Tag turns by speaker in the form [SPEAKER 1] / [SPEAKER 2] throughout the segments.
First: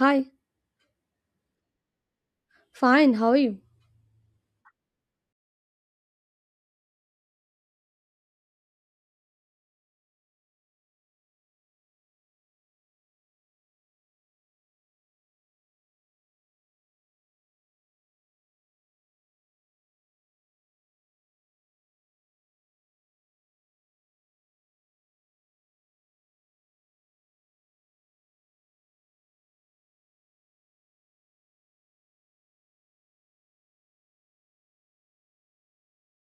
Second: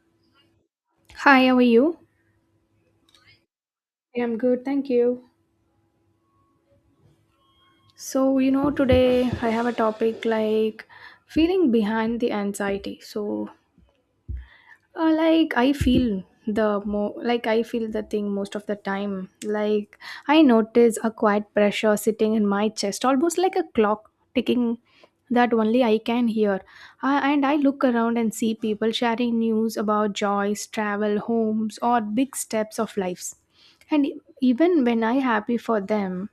[SPEAKER 1] Hi,
[SPEAKER 2] Hi, how are you?
[SPEAKER 1] fine. How are you?
[SPEAKER 2] Yeah, I'm good, thank you. Today I have a topic like feeling behind the anxiety. Like I feel the mo like I feel the thing most of the time. Like I notice a quiet pressure sitting in my chest, almost like a clock ticking that only I can hear. And I look around and see people sharing news about joys, travel, homes, or big steps of lives. And even when I happy for them,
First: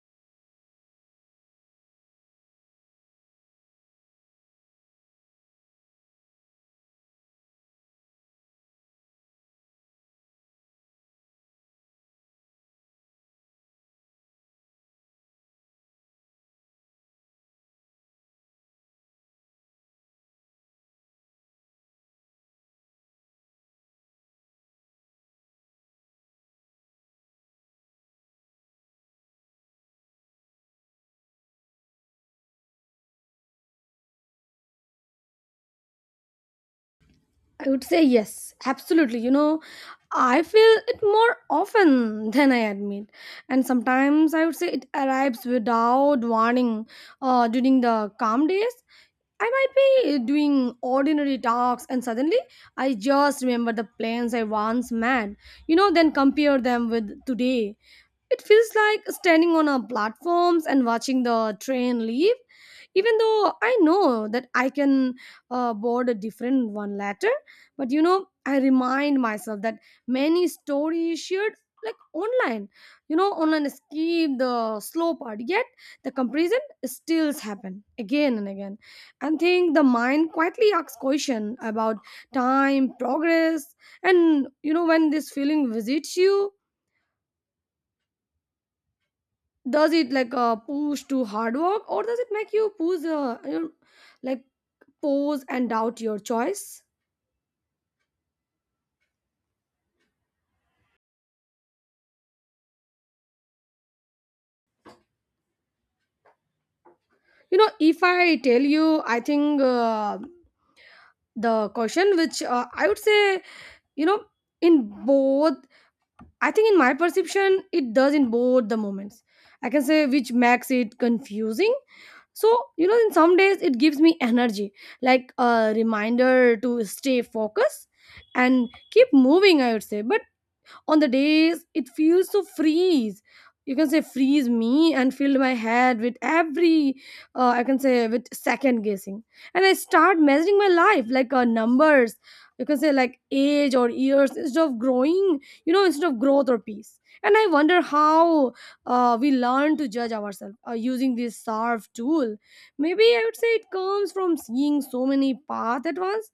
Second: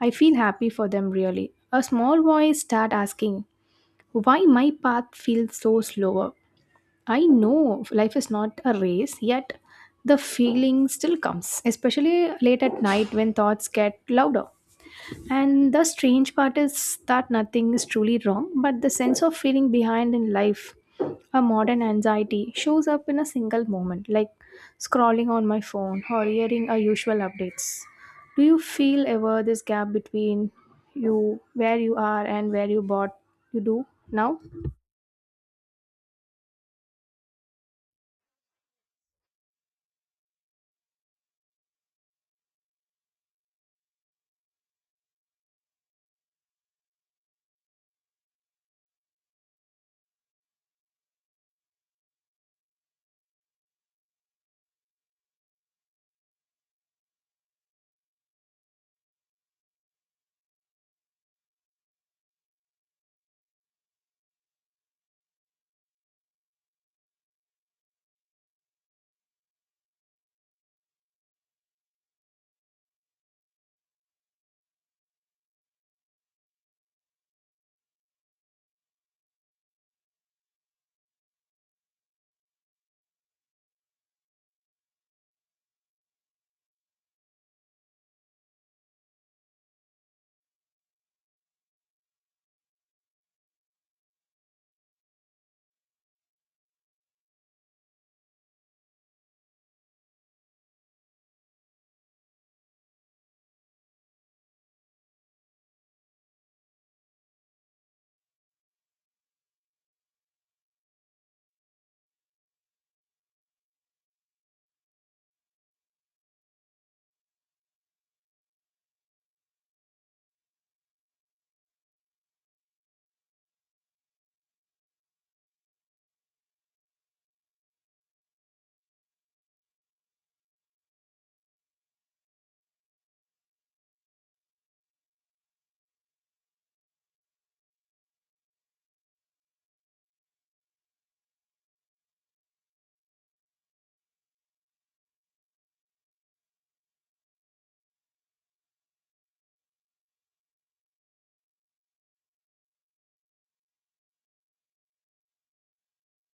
[SPEAKER 2] I feel happy for them really. A small voice start asking why my path feels so slower. I know life is not a race, yet the feeling still comes, especially late at night when thoughts get louder. And the strange part is that nothing is truly wrong, but the sense of feeling behind in life, a modern anxiety, shows up in a single moment, like scrolling on my phone or hearing our usual updates. Do you feel ever this gap between you, where you are, and where you bought you do now?
[SPEAKER 1] I would say yes, absolutely. I feel it more often than I admit. And sometimes I would say it arrives without warning during the calm days. I might be doing ordinary talks and suddenly I just remember the plans I once met, then compare them with today. It feels like standing on a platforms and watching the train leave, even though I know that I can board a different one later. But I remind myself that many stories shared like online, online escape the slow part. Yet the comparison still happen again and again. And think the mind quietly asks question about time, progress, and when this feeling visits you, does it like push to hard work, or does it make you push like pause and doubt your choice? If I tell you, I think the question which I would say, you know in both. I think in my perception it does in both the moments, I can say, which makes it confusing. So in some days it gives me energy, like a reminder to stay focused and keep moving, I would say. But on the days it feels to freeze, you can say freeze me and fill my head with every I can say, with second guessing. And I start measuring my life like numbers, you can say, like age or years, instead of growing, instead of growth or peace. And I wonder how we learn to judge ourselves using this sarf tool. Maybe I would say it comes from seeing so many paths at once,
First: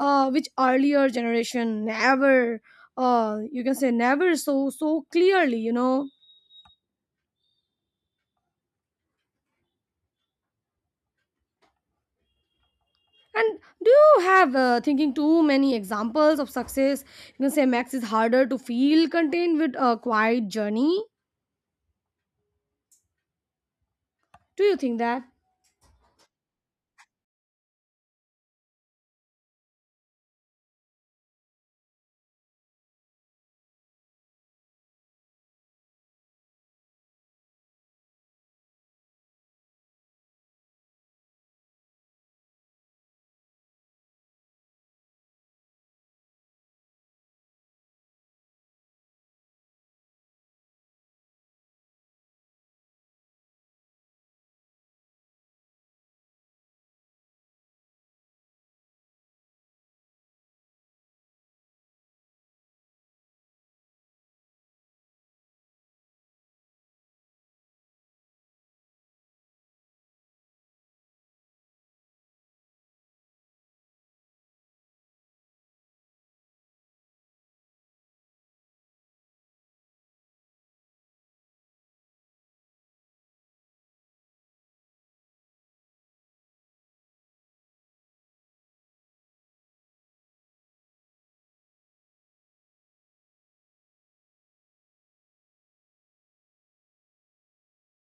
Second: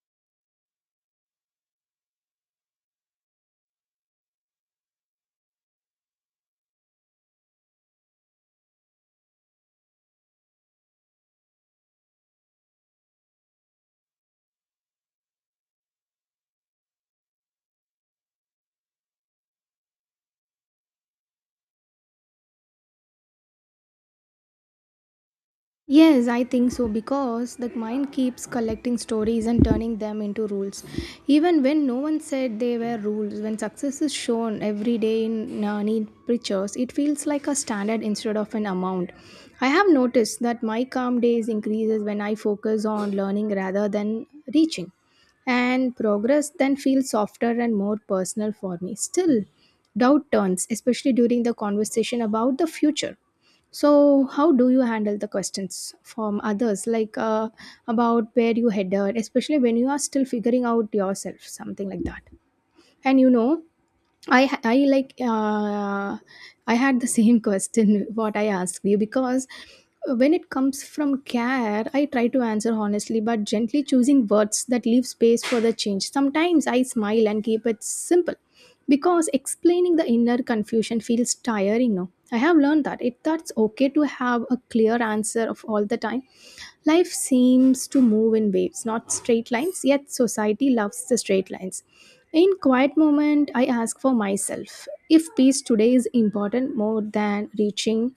[SPEAKER 1] which earlier generation never, you can say, never so clearly, you know And do you have, thinking too many examples of success, you can say, max is harder to feel contained with a quiet journey? Do you think that?
[SPEAKER 2] Yes, I think so because the mind keeps collecting stories and turning them into rules. Even when no one said they were rules, when success is shown every day in neat pictures, it feels like a standard instead of an amount. I have noticed that my calm days increases when I focus on learning rather than reaching. And progress then feels softer and more personal for me. Still, doubt turns, especially during the conversation about the future. So, how do you handle the questions from others, about where you headed, especially when you are still figuring out yourself, something like that? And you know, I ha- I like I had the same question what I asked you because when it comes from care I try to answer honestly but gently choosing words that leave space for the change. Sometimes I smile and keep it simple because explaining the inner confusion feels tiring. No, I have learned that it that's okay to have a clear answer of all the time. Life seems to move in waves, not straight lines, yet society loves the straight lines. In quiet moment, I ask for myself if peace today is important more than reaching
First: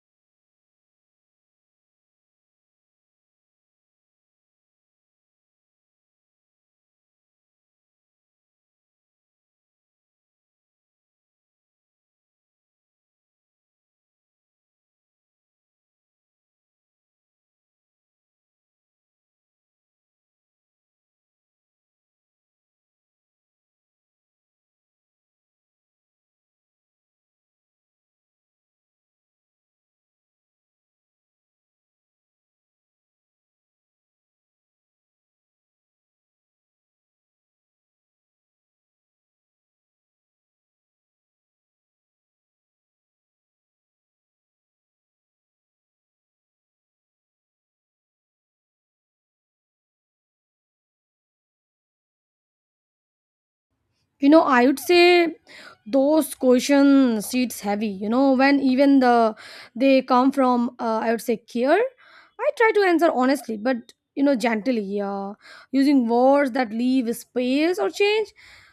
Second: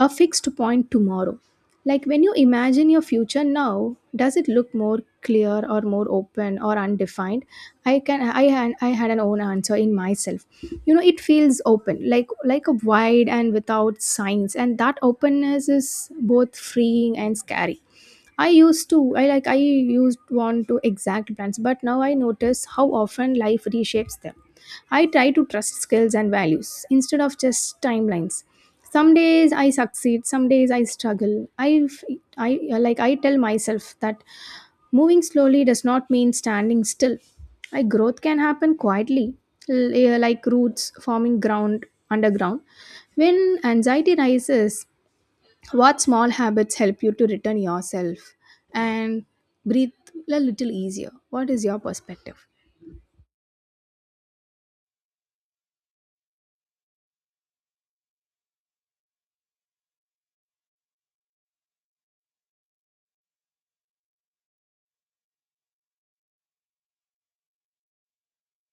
[SPEAKER 2] a fixed point tomorrow. Like when you imagine your future now, does it look more clear or more open or undefined? I had an own answer in myself. You know, it feels open, like a wide and without signs, and that openness is both freeing and scary. I used want to exact plans, but now I notice how often life reshapes them. I try to trust skills and values instead of just timelines. Some days I succeed, some days I struggle. I, have I like, I tell myself that moving slowly does not mean standing still. I growth can happen quietly, like roots forming ground underground. When anxiety rises, what small habits help you to return yourself and breathe a little easier? What is your perspective?
[SPEAKER 1] I would say those question seats heavy. You know, when even they come from, I would say, care. I try to answer honestly, but gently, using words that leave space or change.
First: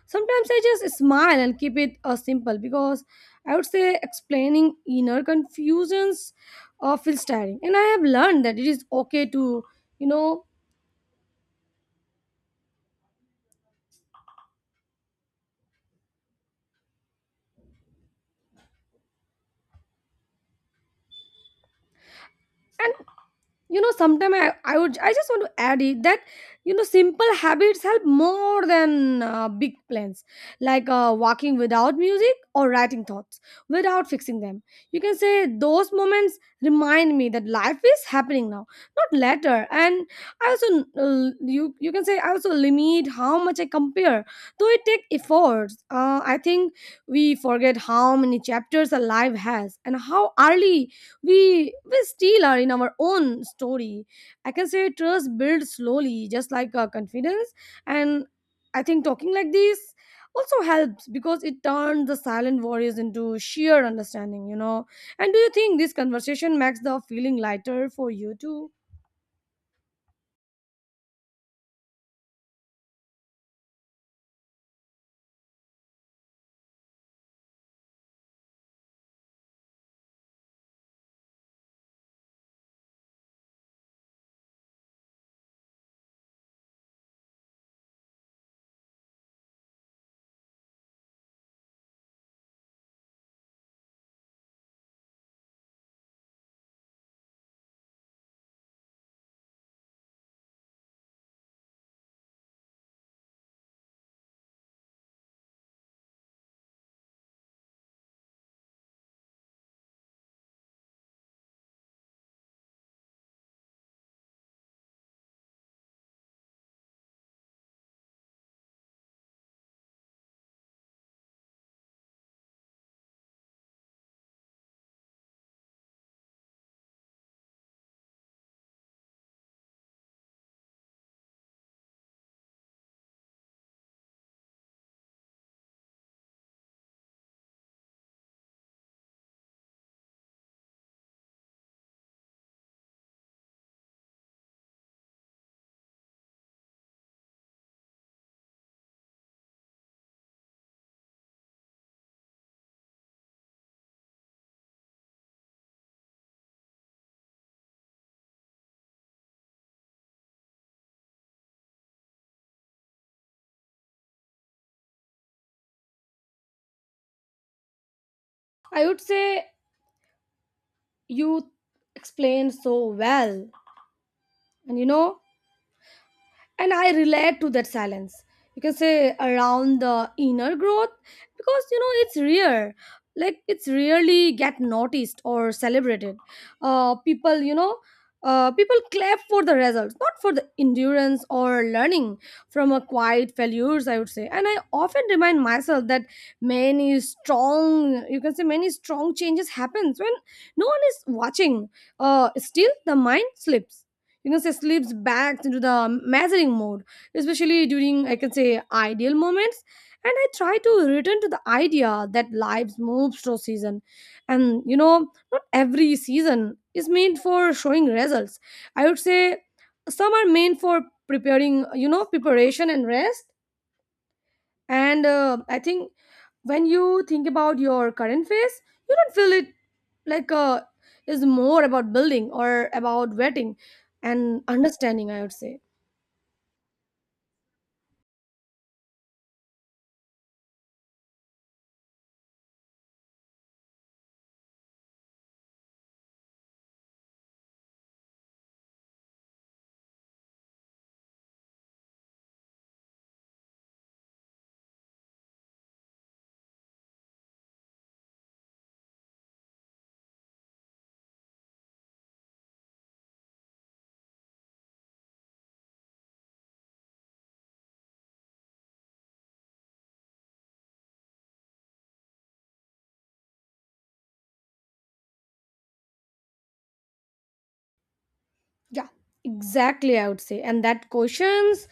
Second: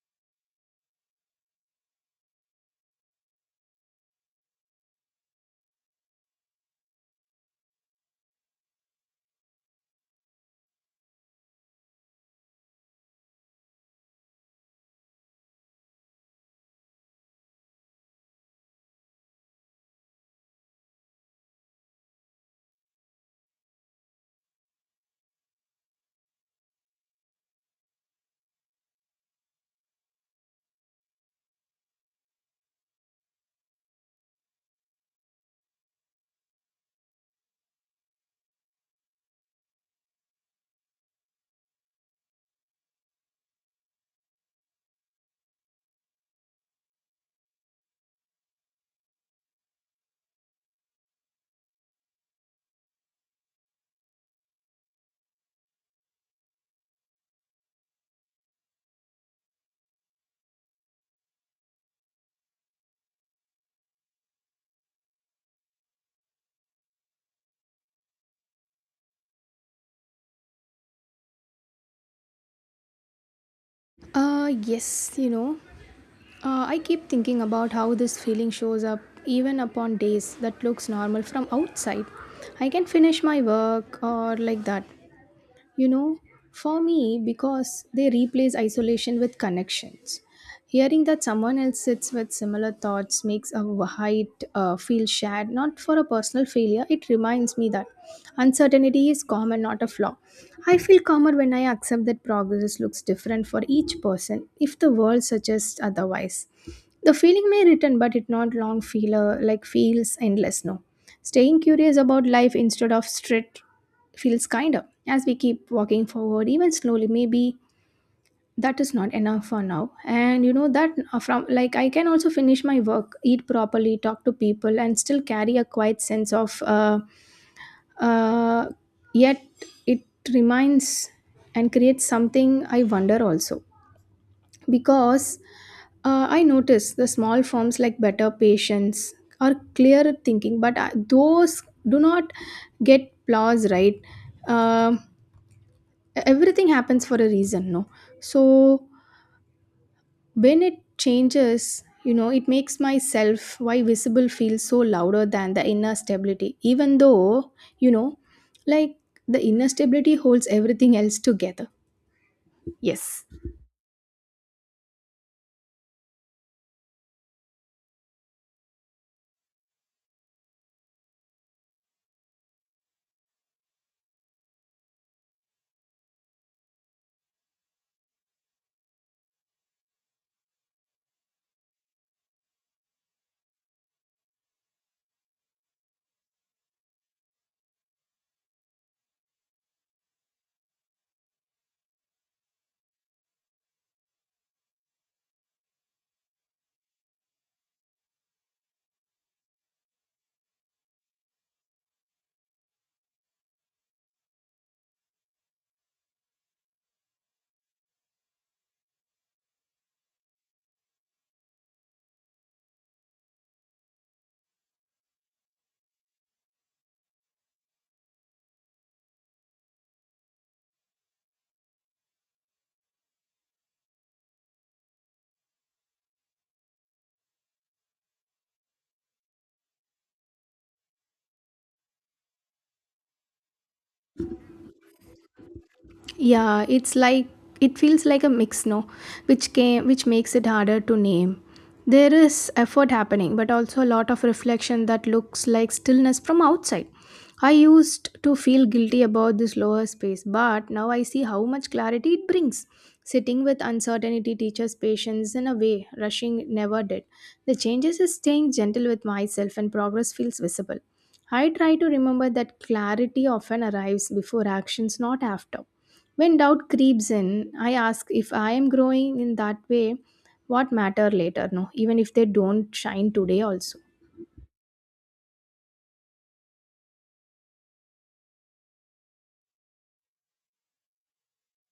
[SPEAKER 1] Sometimes I just smile and keep it simple because I would say explaining inner confusions feels tiring, and I have learned that it is okay to, you know. And, sometimes I just want to add it that, simple habits help more than big plans, like walking without music, or writing thoughts without fixing them, you can say. Those moments remind me that life is happening now, not later. And I also you can say, I also limit how much I compare, though it take efforts. I think we forget how many chapters a life has, and how early we still are in our own story. I can say trust builds slowly, just like confidence. And I think talking like this also helps because it turns the silent worries into sheer understanding, you know And do you think this conversation makes the feeling lighter for you too?
[SPEAKER 2] Yes, you know, I keep thinking about how this feeling shows up even upon days that looks normal from outside. I can finish my work or like that, you know, for me because they replace isolation with connections. Hearing that someone else sits with similar thoughts makes a height feel shared, not for a personal failure. It reminds me that uncertainty is common, not a flaw. I feel calmer when I accept that progress looks different for each person if the world suggests otherwise. The feeling may return, but it not long feel like feels endless, no. Staying curious about life instead of strict feels kinder as we keep walking forward, even slowly maybe. That is not enough for now. And you know that from like I can also finish my work, eat properly, talk to people, and still carry a quiet sense of uh, yet it reminds and creates something I wonder also, because I notice the small forms like better patience or clearer thinking, but those do not get applause, right? Um Everything happens for a reason, no. So when it changes, you know, it makes my self why visible feel so louder than the inner stability, even though, you know, like the inner stability holds everything else together. Yes.
[SPEAKER 1] I would say you explained so well. And you know and I relate to that silence, you can say, around the inner growth, because you know it's rare, like it's rarely get noticed or celebrated. Uh, people you know uh, people clap for the results, not for the endurance or learning from a quiet failures, I would say. And I often remind myself that many strong you can say many strong changes happens when no one is watching. Still the mind slips, say slips back into the measuring mode, especially during, I can say, ideal moments. And I try to return to the idea that lives moves through season. And not every season is meant for showing results, I would say. Some are meant for preparing, preparation and rest. And I think when you think about your current phase, you don't feel it like is more about building or about vetting and understanding, I would say.
[SPEAKER 2] Yeah, it's like it feels like a mix, no, which makes it harder to name. There is effort happening, but also a lot of reflection that looks like stillness from outside. I used to feel guilty about this lower space, but now I see how much clarity it brings. Sitting with uncertainty teaches patience in a way rushing never did. The changes is staying gentle with myself and progress feels visible. I try to remember that clarity often arrives before actions, not after. When doubt creeps in, I ask if I am growing in that way, what matter later? No, even if they don't shine today also.
[SPEAKER 1] Yeah, exactly. I would say, and that questions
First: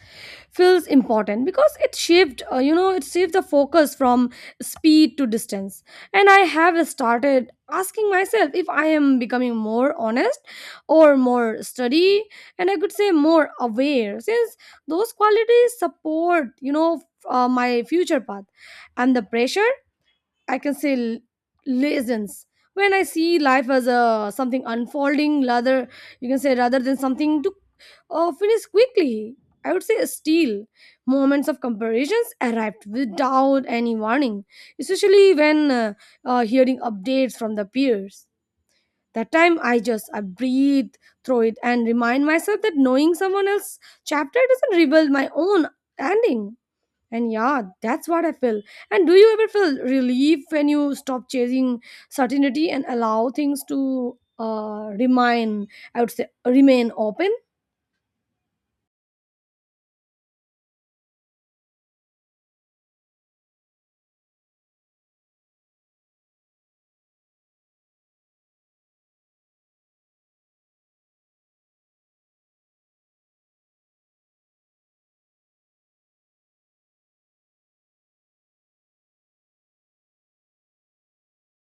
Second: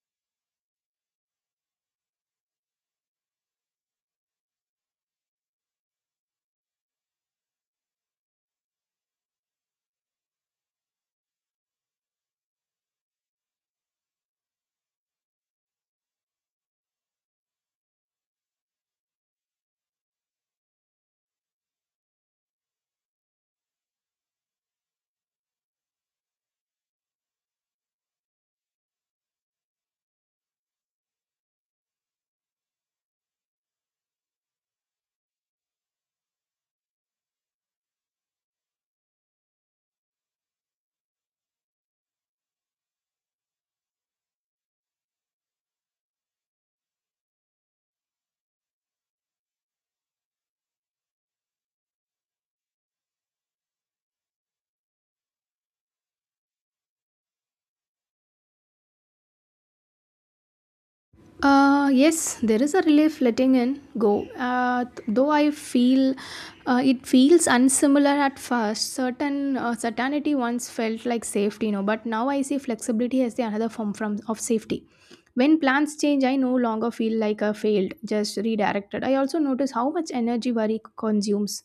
[SPEAKER 1] feels important because it shaped the focus from speed to distance. And I have started asking myself if I am becoming more honest or more study, and I could say more aware, since those qualities support, my future path, and the pressure I can say laziness. When I see life as a something unfolding, rather you can say rather than something to finish quickly. I would say steal moments of comparisons arrived without any warning, especially when hearing updates from the peers. That time I just I breathe through it and remind myself that knowing someone else's chapter doesn't reveal my own ending. And yeah, that's what I feel. And do you ever feel relief when you stop chasing certainty and allow things to remain? I would say remain open.
[SPEAKER 2] Yes, there is a relief letting in go. Though I feel it feels unsimilar at first. Certainty once felt like safety, you know, but now I see flexibility as the another form from of safety. When plans change, I no longer feel like I failed, just redirected. I also notice how much energy worry consumes,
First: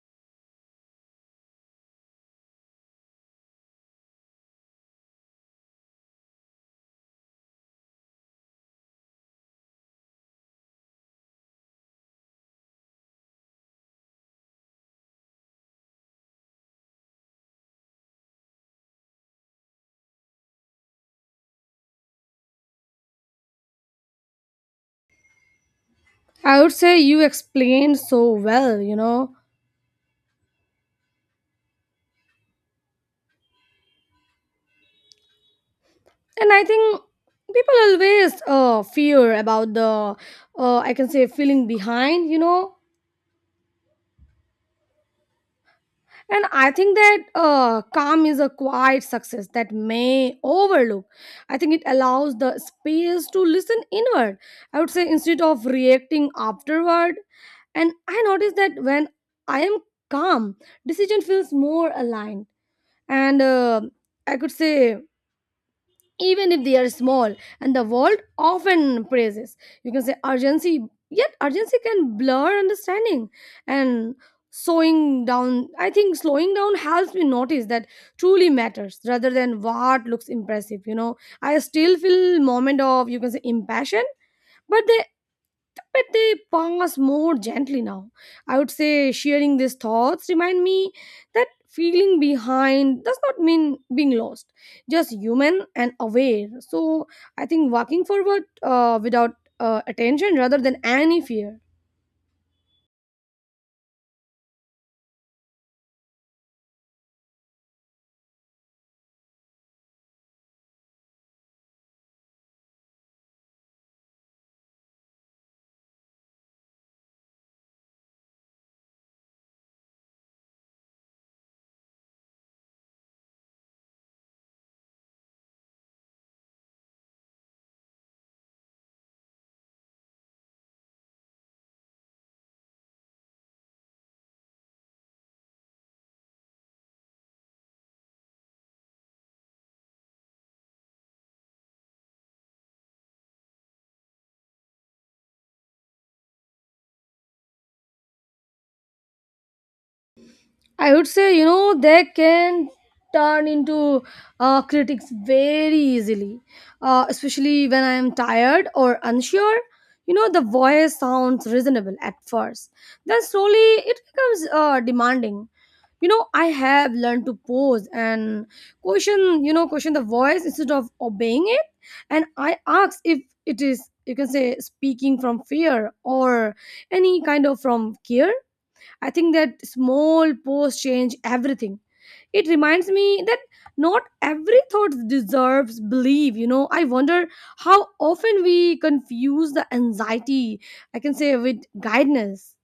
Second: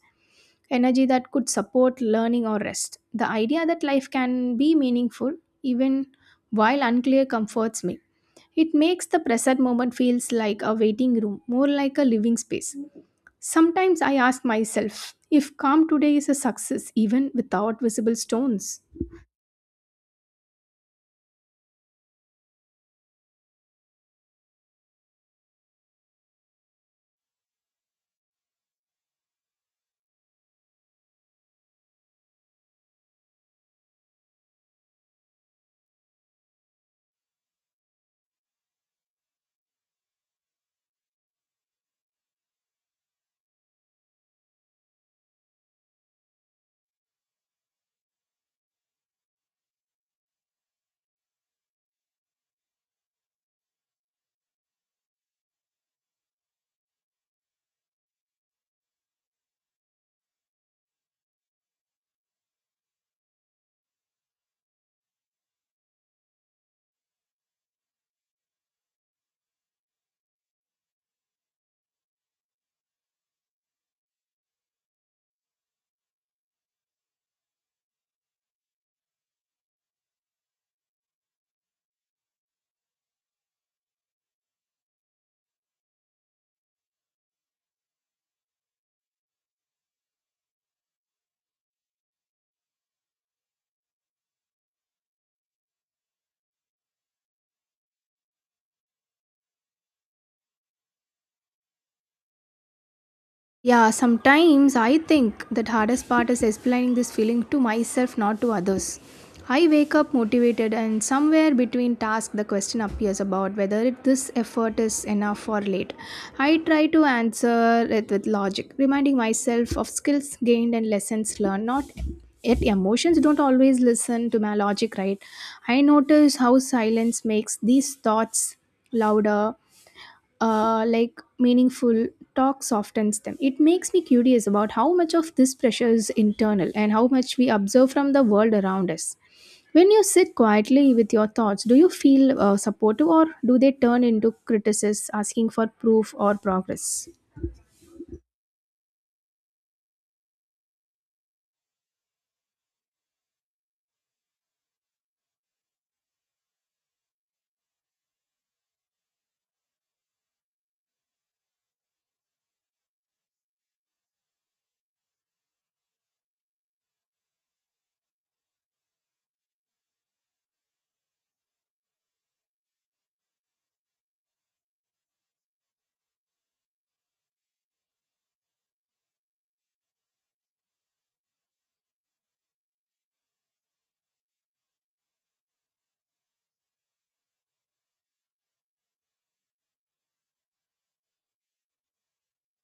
[SPEAKER 2] energy that could support learning or rest. The idea that life can be meaningful even while unclear comforts me. It makes the present moment feels like a waiting room, more like a living space. Sometimes I ask myself if calm today is a success even without visible stones.
[SPEAKER 1] I would say you explained so well. And I think people always fear about the I can say feeling behind. And I think that calm is a quiet success that may overlook. I think it allows the space to listen inward. I would say instead of reacting afterward. And I notice that when I am calm, decision feels more aligned. And I could say, even if they are small, and the world often praises, you can say, urgency. Yet urgency can blur understanding. And slowing down helps me notice that truly matters rather than what looks impressive, you know I still feel moment of, you can say, impassion, but they pass more gently now. I would say sharing these thoughts remind me that feeling behind does not mean being lost, just human and aware. So I think walking forward without attention rather than any fear.
[SPEAKER 2] Yeah, sometimes I think that hardest part is explaining this feeling to myself, not to others. I wake up motivated, and somewhere between tasks, the question appears about whether it, this effort is enough or late. I try to answer it with logic, reminding myself of skills gained and lessons learned, not yet emotions don't always listen to my logic, right? I notice how silence makes these thoughts louder, like meaningful talk softens them. It makes me curious about how much of this pressure is internal and how much we observe from the world around us. When you sit quietly with your thoughts, do you feel supportive or do they turn into criticism asking for proof or progress?
[SPEAKER 1] I would say, they can turn into critics very easily, especially when I am tired or unsure. You know, the voice sounds reasonable at first, then slowly it becomes demanding. You know, I have learned to pause and question the voice instead of obeying it. And I ask if it is, you can say, speaking from fear or any kind of from care. I think that small pause change everything. It reminds me that not every thought deserves belief. You know, I wonder how often we confuse the anxiety, I can say, with guidance.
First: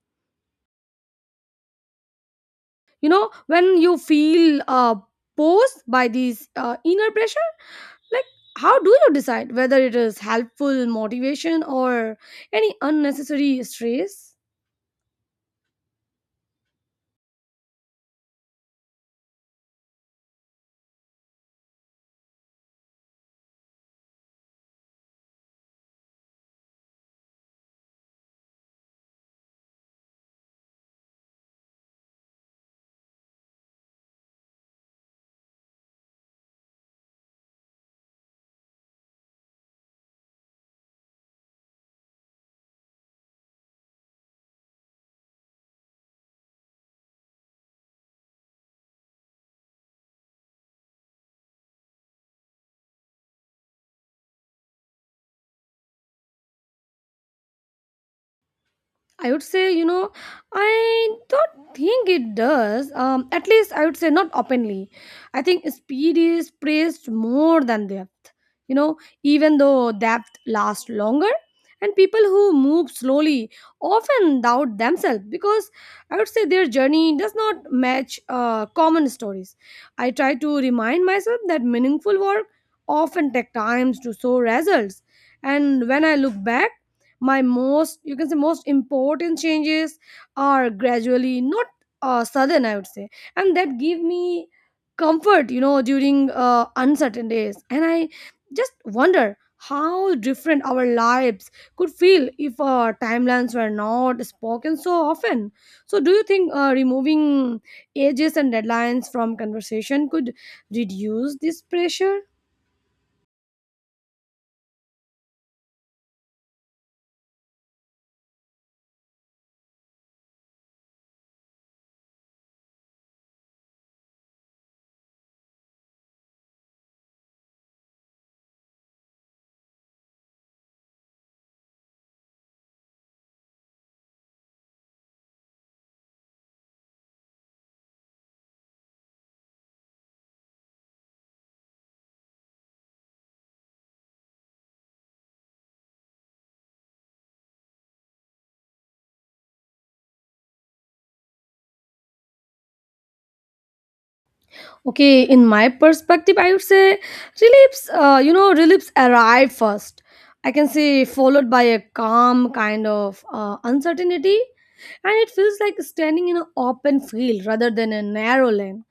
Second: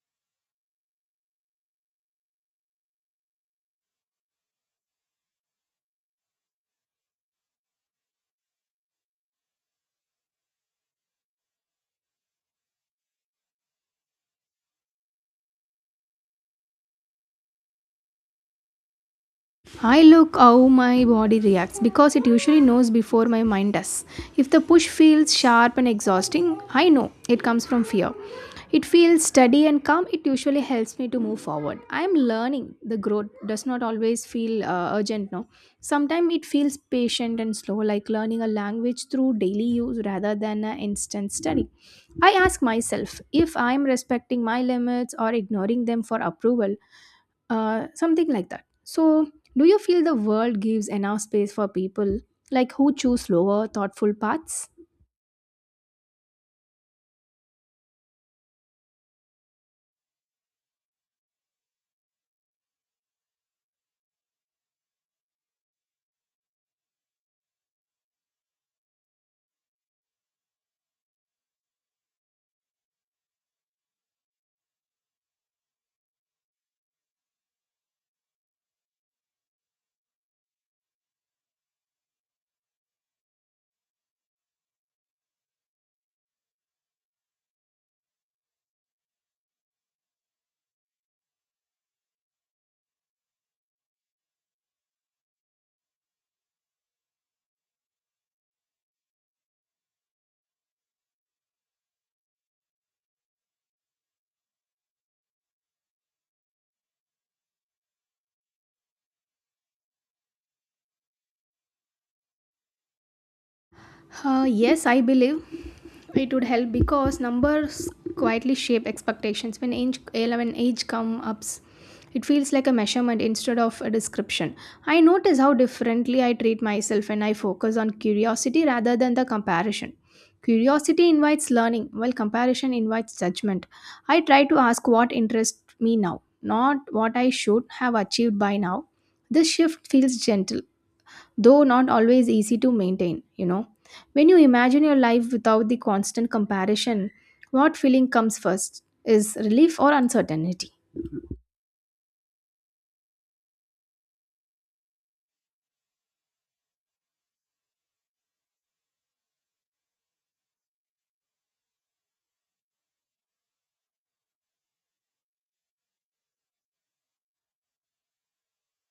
[SPEAKER 1] You know, when you feel posed by these inner pressure, like how do you decide whether it is helpful motivation or any unnecessary stress?
[SPEAKER 2] I look how my body reacts because it usually knows before my mind does. If the push feels sharp and exhausting, I know it comes from fear. It feels steady and calm, it usually helps me to move forward. I am learning the growth does not always feel urgent, no. Sometimes it feels patient and slow, like learning a language through daily use rather than an instant study. I ask myself if I am respecting my limits or ignoring them for approval, something like that. So, do you feel the world gives enough space for people like who choose slower, thoughtful paths?
[SPEAKER 1] I would say, I don't think it does. At least I would say not openly. I think speed is praised more than depth. You know, even though depth lasts longer, and people who move slowly often doubt themselves because I would say their journey does not match common stories. I try to remind myself that meaningful work often takes times to show results. And when I look back, my most you can say most important changes are gradually not sudden, I would say. And that give me comfort, during uncertain days. And I just wonder how different our lives could feel if timelines were not spoken so often. So do you think removing ages and deadlines from conversation could reduce this pressure?
[SPEAKER 2] Yes, I believe it would help because numbers quietly shape expectations. When age, 11 age comes up, it feels like a measurement instead of a description. I notice how differently I treat myself when I focus on curiosity rather than the comparison. Curiosity invites learning, while comparison invites judgment. I try to ask what interests me now, not what I should have achieved by now. This shift feels gentle, though not always easy to maintain, you know. When you imagine your life without the constant comparison, what feeling comes first? Is relief or uncertainty?
[SPEAKER 1] Okay, in my perspective, I would say reliefs arrive first. I can say followed by a calm kind of uncertainty, and it feels like standing in an open field rather than a narrow lane.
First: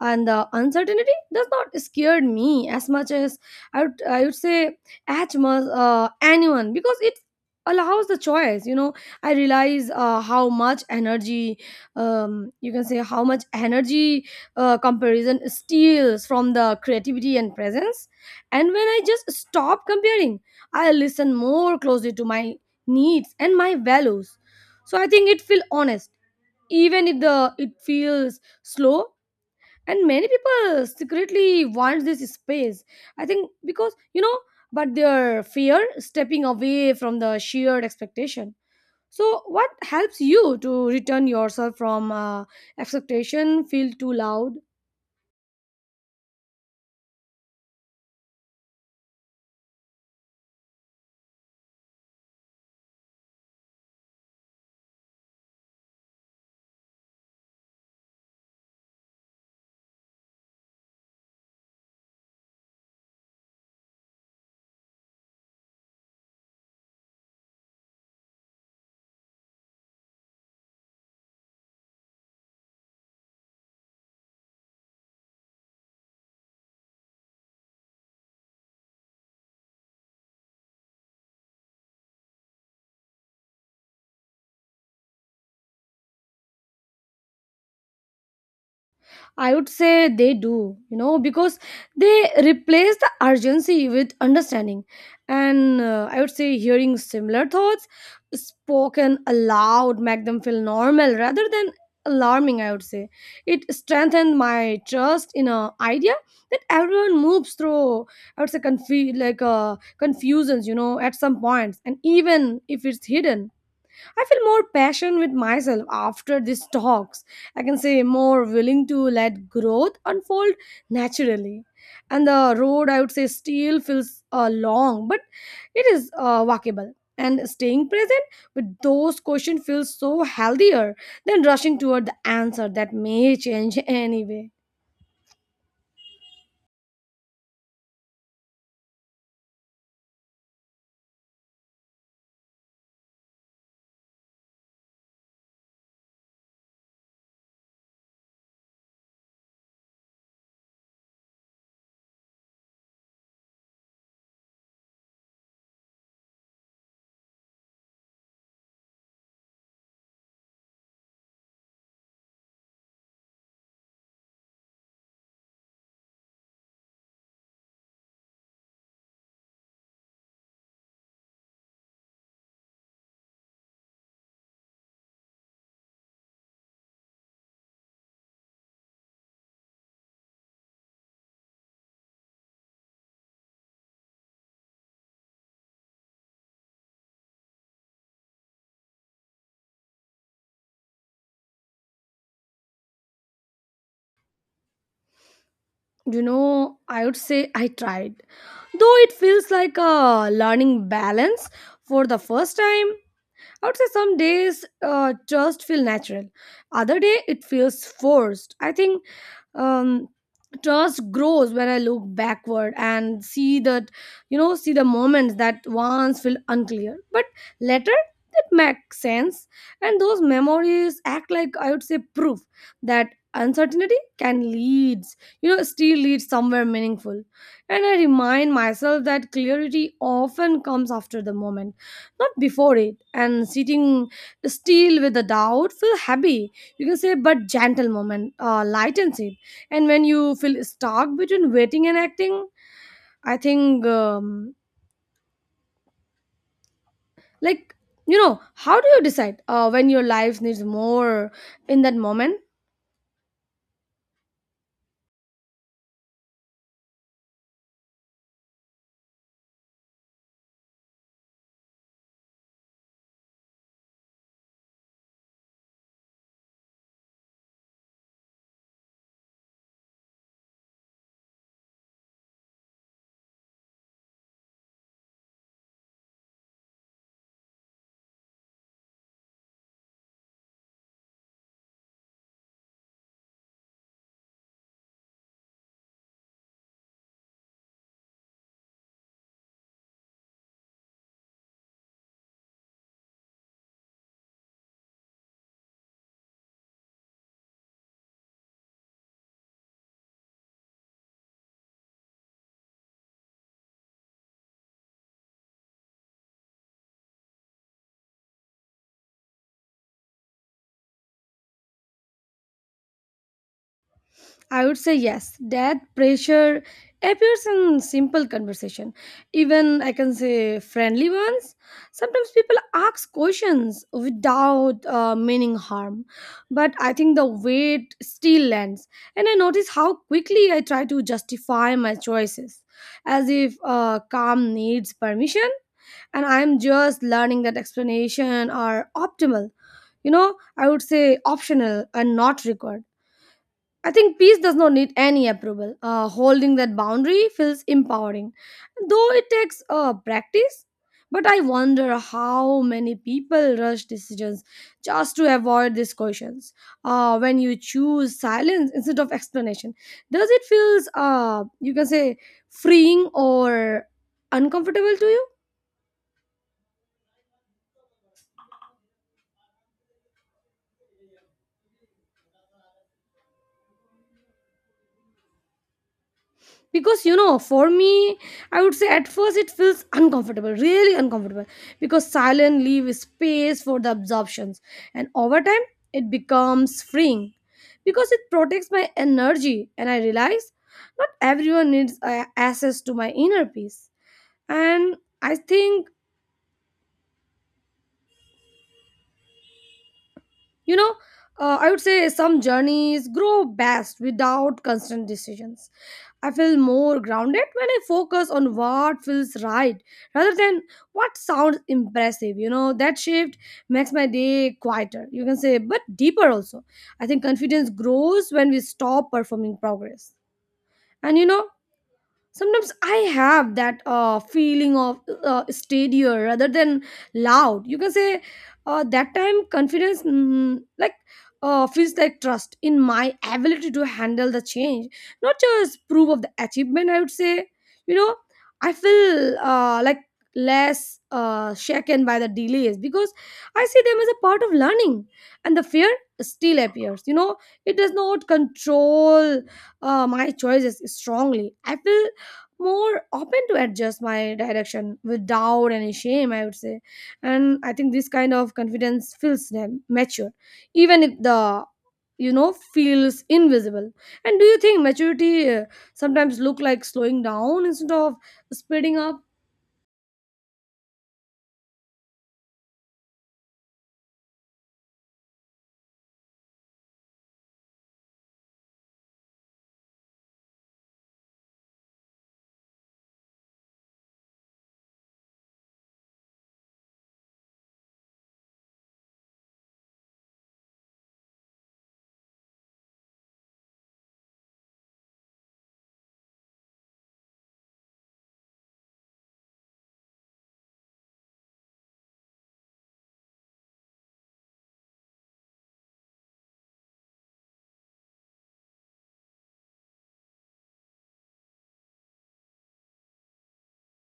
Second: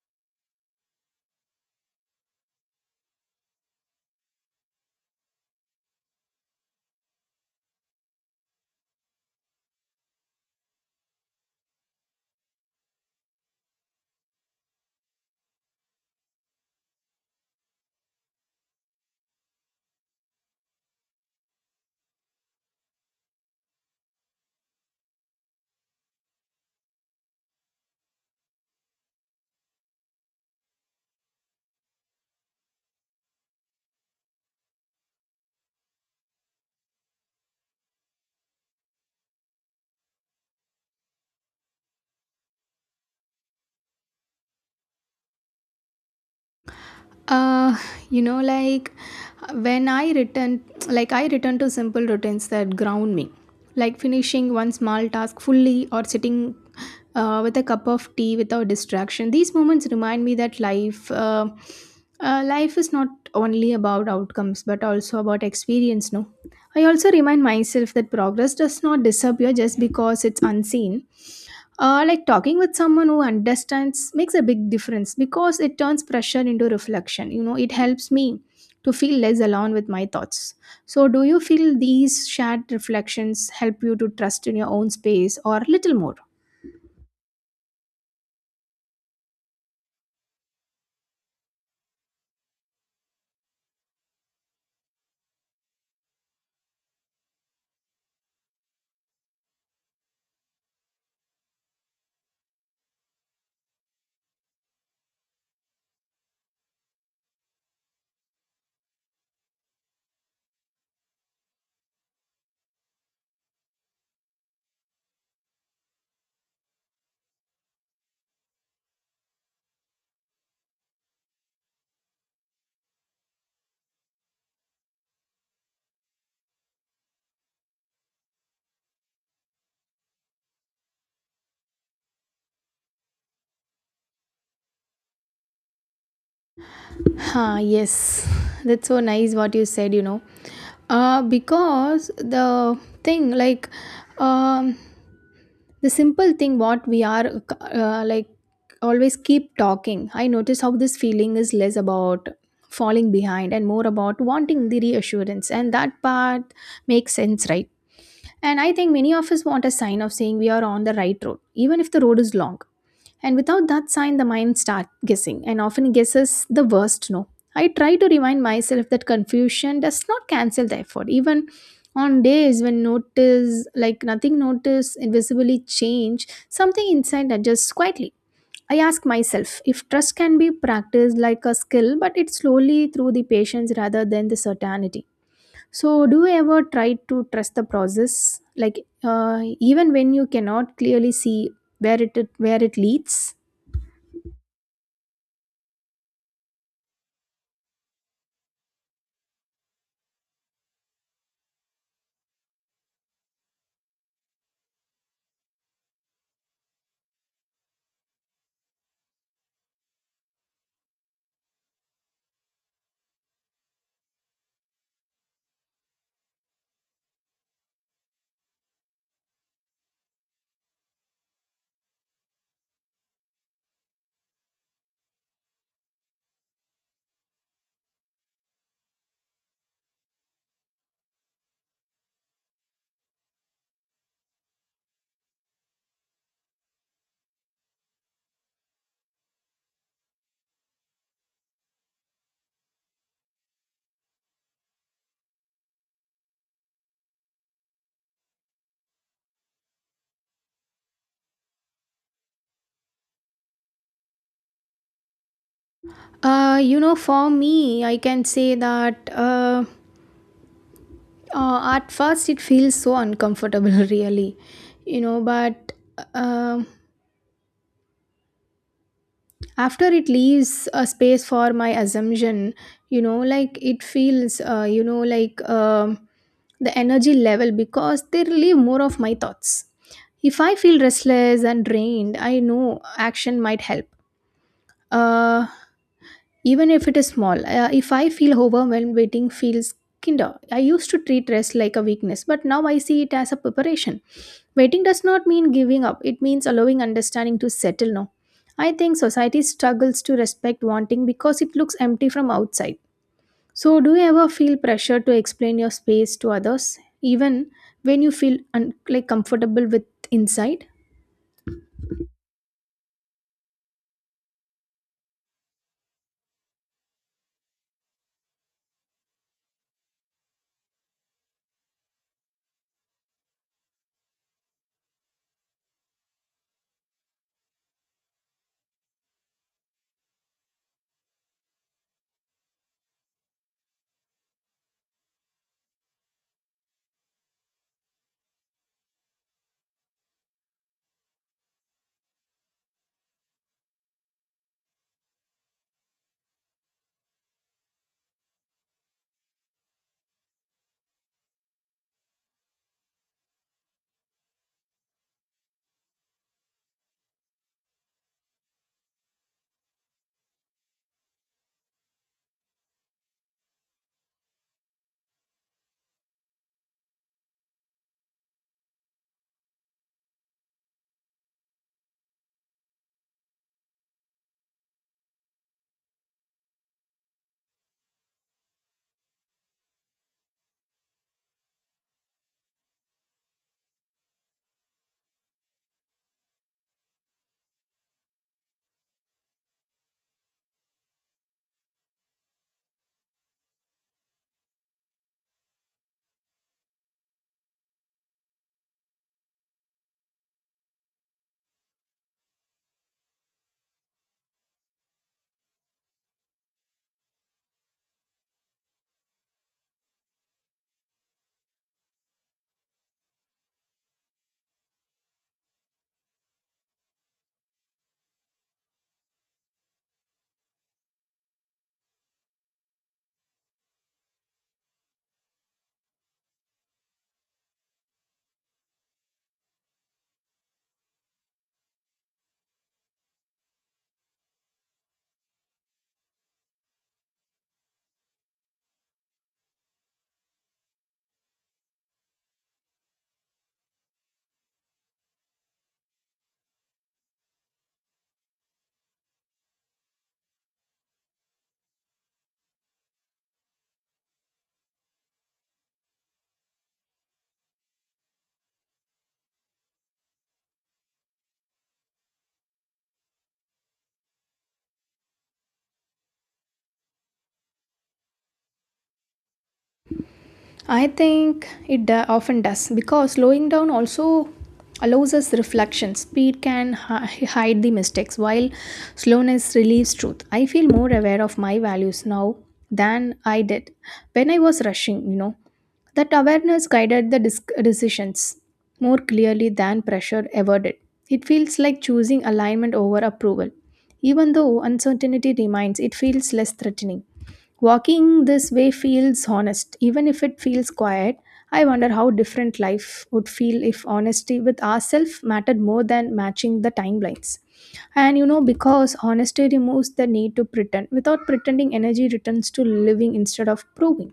[SPEAKER 1] And the uncertainty does not scare me as much as I would say, as much anyone, because it allows the choice. I realize how much energy comparison steals from the creativity and presence. And when I just stop comparing, I listen more closely to my needs and my values. So I think it feels honest, even if the it feels slow. And many people secretly want this space, I think, because but their fear stepping away from the sheer expectation. So what helps you to return yourself from expectation feel too loud?
[SPEAKER 2] Uh, like when I return, like I return to simple routines that ground me, like finishing one small task fully or sitting with a cup of tea without distraction. These moments remind me that life is not only about outcomes but also about experience. No, I also remind myself that progress does not disappear just because it's unseen. Like talking with someone who understands makes a big difference because it turns pressure into reflection. You know, it helps me to feel less alone with my thoughts. So, do you feel these shared reflections help you to trust in your own space or a little more?
[SPEAKER 1] I would say they do, you know, because they replace the urgency with understanding. And I would say hearing similar thoughts spoken aloud make them feel normal rather than alarming, I would say. It strengthened my trust in a idea that everyone moves through, I would say, confusions, you know, at some points, and even if it's hidden. I feel more passion with myself after these talks. I can say more willing to let growth unfold naturally. And the road, I would say, still feels long, but it is walkable. And staying present with those questions feels so healthier than rushing toward the answer that may change anyway.
[SPEAKER 2] Huh, yes, that's so nice what you said, you know. Because the thing, um, the simple thing what we are uh, like always keep talking, I notice how this feeling is less about falling behind and more about wanting the reassurance, and that part makes sense, right? And I think many of us want a sign of saying we are on the right road, even if the road is long. And without that sign, the mind starts guessing and often guesses the worst. No, I try to remind myself that confusion does not cancel the effort. Even on days when notice like nothing, notice invisibly change, something inside adjusts quietly. I ask myself if trust can be practiced like a skill, but it's slowly through the patience rather than the certainty. So, do you ever try to trust the process, like even when you cannot clearly see where where it leads?
[SPEAKER 1] You know, I would say I tried. Though it feels like a learning balance for the first time, I would say some days just feel natural. Other day it feels forced. I think um, trust grows when I look backward and see the moments that once feel unclear, but later it makes sense. And those memories act like, I would say, proof that uncertainty can leads, you know, still leads somewhere meaningful. And I remind myself that clarity often comes after the moment, not before it, and sitting still with the doubt feel happy, you can say, but gentle moment lightens it. And when you feel stuck between waiting and acting, I think like you know how do you decide when your life needs more in that moment?
[SPEAKER 2] You know, for me, I can say that. At first, it feels so uncomfortable, really, you know, but um after it leaves a space for my assumption, you know, like it feels, you know, the energy level, because they relieve more of my thoughts. If I feel restless and drained, I know action might help. Uh, Even if it is small. If I feel overwhelmed, waiting feels kinder. I used to treat rest like a weakness, but now I see it as a preparation. Waiting does not mean giving up, it means allowing understanding to settle now. I think society struggles to respect wanting because it looks empty from outside. So, do you ever feel pressure to explain your space to others, even when you feel like comfortable with inside?
[SPEAKER 1] I would say yes. That pressure appears in simple conversation. Even, I can say, friendly ones. Sometimes people ask questions without meaning harm. But I think the weight still lands. And I notice how quickly I try to justify my choices as if calm needs permission, and I'm just learning that explanation are optimal. You know, I would say optional and not required. I think peace does not need any approval. Holding that boundary feels empowering, though it takes practice. But I wonder how many people rush decisions just to avoid these questions. When you choose silence instead of explanation, does it feels, you can say, freeing or uncomfortable to you? Because, you know, for me, I would say at first it feels uncomfortable, really uncomfortable, because silence leaves space for the absorptions. And over time it becomes freeing, because it protects my energy, and I realize not everyone needs access to my inner peace. And I think, you know, I would say some journeys grow best without constant decisions. I feel more grounded when I focus on what feels right rather than what sounds impressive. You know, that shift makes my day quieter, you can say, but deeper also. I think confidence grows when we stop performing progress. And, you know, sometimes I have that feeling of steadier rather than loud, you can say. That time confidence, feels like trust in my ability to handle the change, not just proof of the achievement, I would say. You know, I feel less shaken by the delays because I see them as a part of learning. And the fear still appears, you know, it does not control my choices strongly. I feel more open to adjust my direction without any shame, I would say. And I think this kind of confidence feels them mature, even if the, you know, feels invisible. And do you think maturity sometimes look like slowing down instead of speeding up?
[SPEAKER 2] I think often does, because slowing down also allows us reflection. Speed can hide the mistakes while slowness relieves truth. I feel more aware of my values now than I did when I was rushing, you know. That awareness guided the decisions more clearly than pressure ever did. It feels like choosing alignment over approval. Even though uncertainty remains, it feels less threatening. Walking this way feels honest, even if it feels quiet. I wonder how different life would feel if honesty with ourselves mattered more than matching the timelines. And you know, because honesty removes the need to pretend. Without pretending, energy returns to living instead of proving.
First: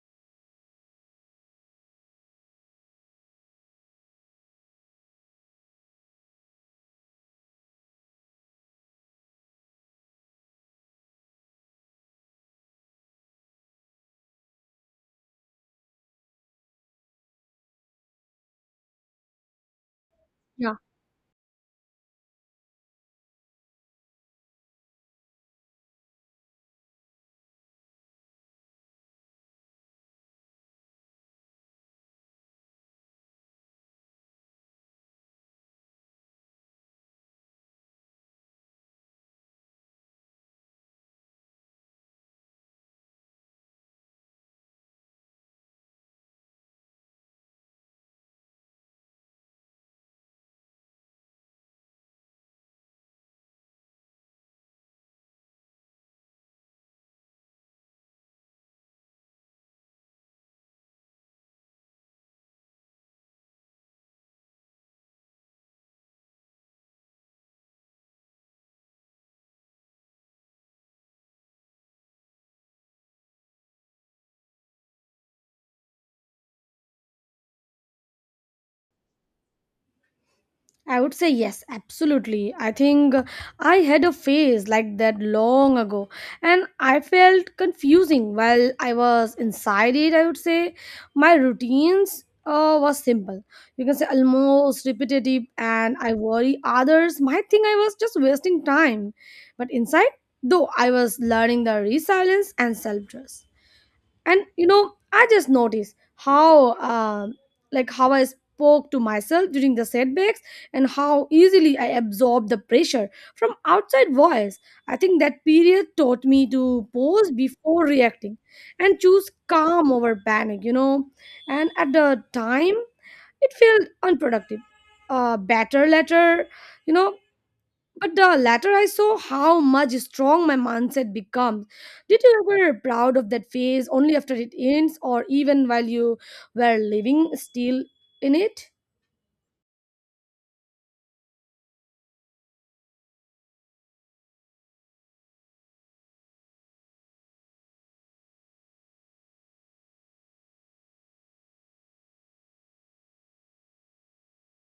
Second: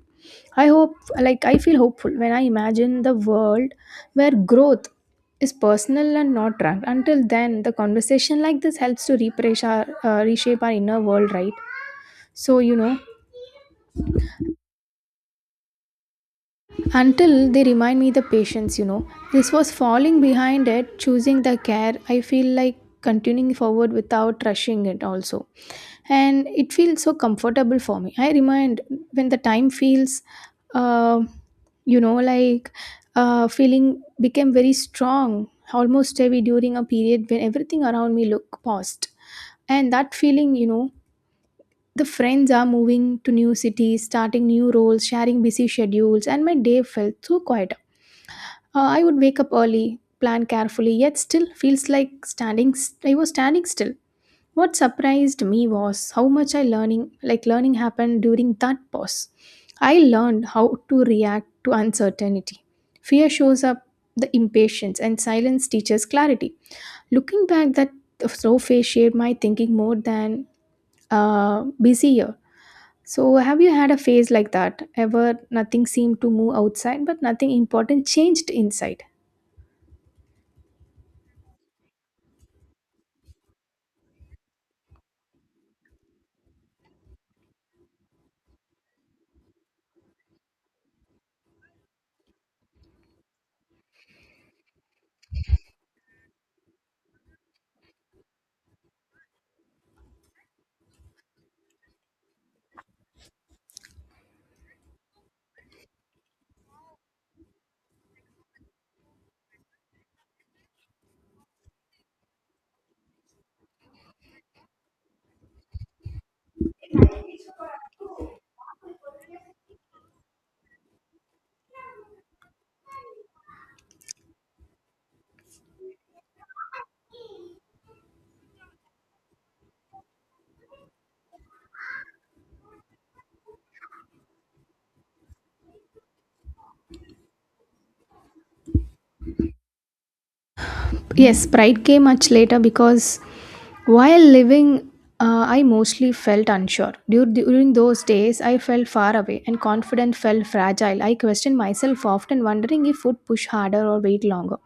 [SPEAKER 2] I hope, like, I feel hopeful when I imagine the world where growth is personal and not drunk. Until then, the conversation like this helps to repraise our, reshape our inner world, right? So, you know. Until they remind me the patience, you know. This was falling behind
[SPEAKER 1] Yeah,
[SPEAKER 2] it, choosing the care. I feel like continuing forward without rushing it also. And it feels so comfortable for me. I remind when the time feels, uh, you know, feeling became very strong, almost heavy during a period when everything around me looked paused. And that feeling, you know, the friends are moving to new cities, starting new roles, sharing busy schedules, and my day felt so quiet. I would wake up early, plan carefully, yet still feels like standing. I was standing still. What surprised me was how much I learning, like learning, happened during that pause. I learned how to react to uncertainty. Fear shows up the impatience, and silence teaches clarity. Looking back, that slow phase shaped my thinking more than a busy year. So, have you had a phase like that? Ever nothing seemed to move outside, but nothing important changed inside?
[SPEAKER 1] I would say yes, absolutely. I think I had a phase like that long ago, and I felt confusing while I was inside it. I would say my routines was simple. You can say almost repetitive, and I worry others might think I was just wasting time. But inside, though, I was learning the resilience and self trust. And, you know, I just noticed how how I spoke to myself during the setbacks and how easily I absorbed the pressure from outside voice. I think that period taught me to pause before reacting and choose calm over panic, you know. And at the time it felt unproductive, better later, you know. But the latter, I saw how much strong my mindset becomes. Did you ever proud of that phase only after it ends, or even while you were living still in it?
[SPEAKER 2] Yes, Sprite came much later because while living, I mostly felt unsure. During those days, I felt far away and confidence felt fragile. I questioned myself often, wondering if would push harder or wait longer.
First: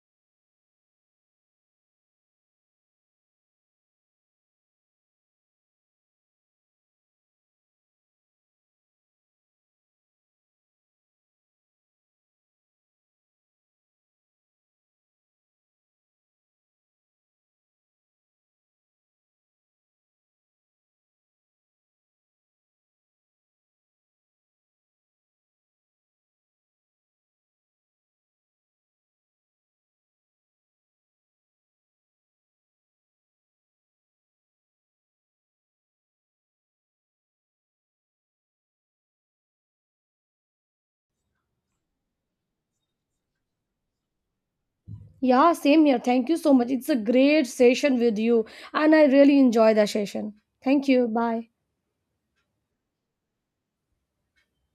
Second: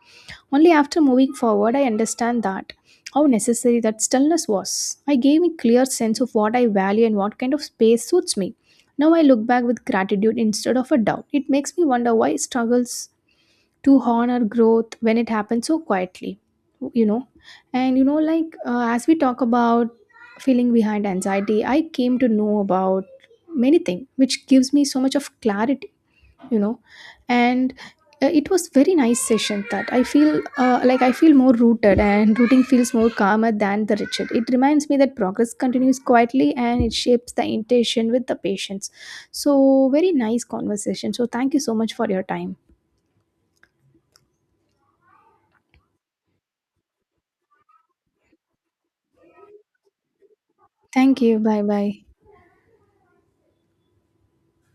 [SPEAKER 2] Only after moving forward, I understand that how necessary that stillness was. I gave a clear sense of what I value and what kind of space suits me. Now I look back with gratitude instead of a doubt. It makes me wonder why struggles to honor growth when it happens so quietly, you know. And you know, like as we talk about feeling behind anxiety, I came to know about many things which gives me so much of clarity, you know. And it was very nice session that I feel I feel more rooted, and rooting feels more calmer than the rigid. It reminds me that progress continues quietly and it shapes the intention with the patience. So, very nice conversation, so thank you so much for your time.
[SPEAKER 1] Yeah, same here. Thank you so much. It's a great session with you, and I really enjoy the session. Thank you.
[SPEAKER 2] Thank you,
[SPEAKER 1] Bye.
[SPEAKER 2] bye bye.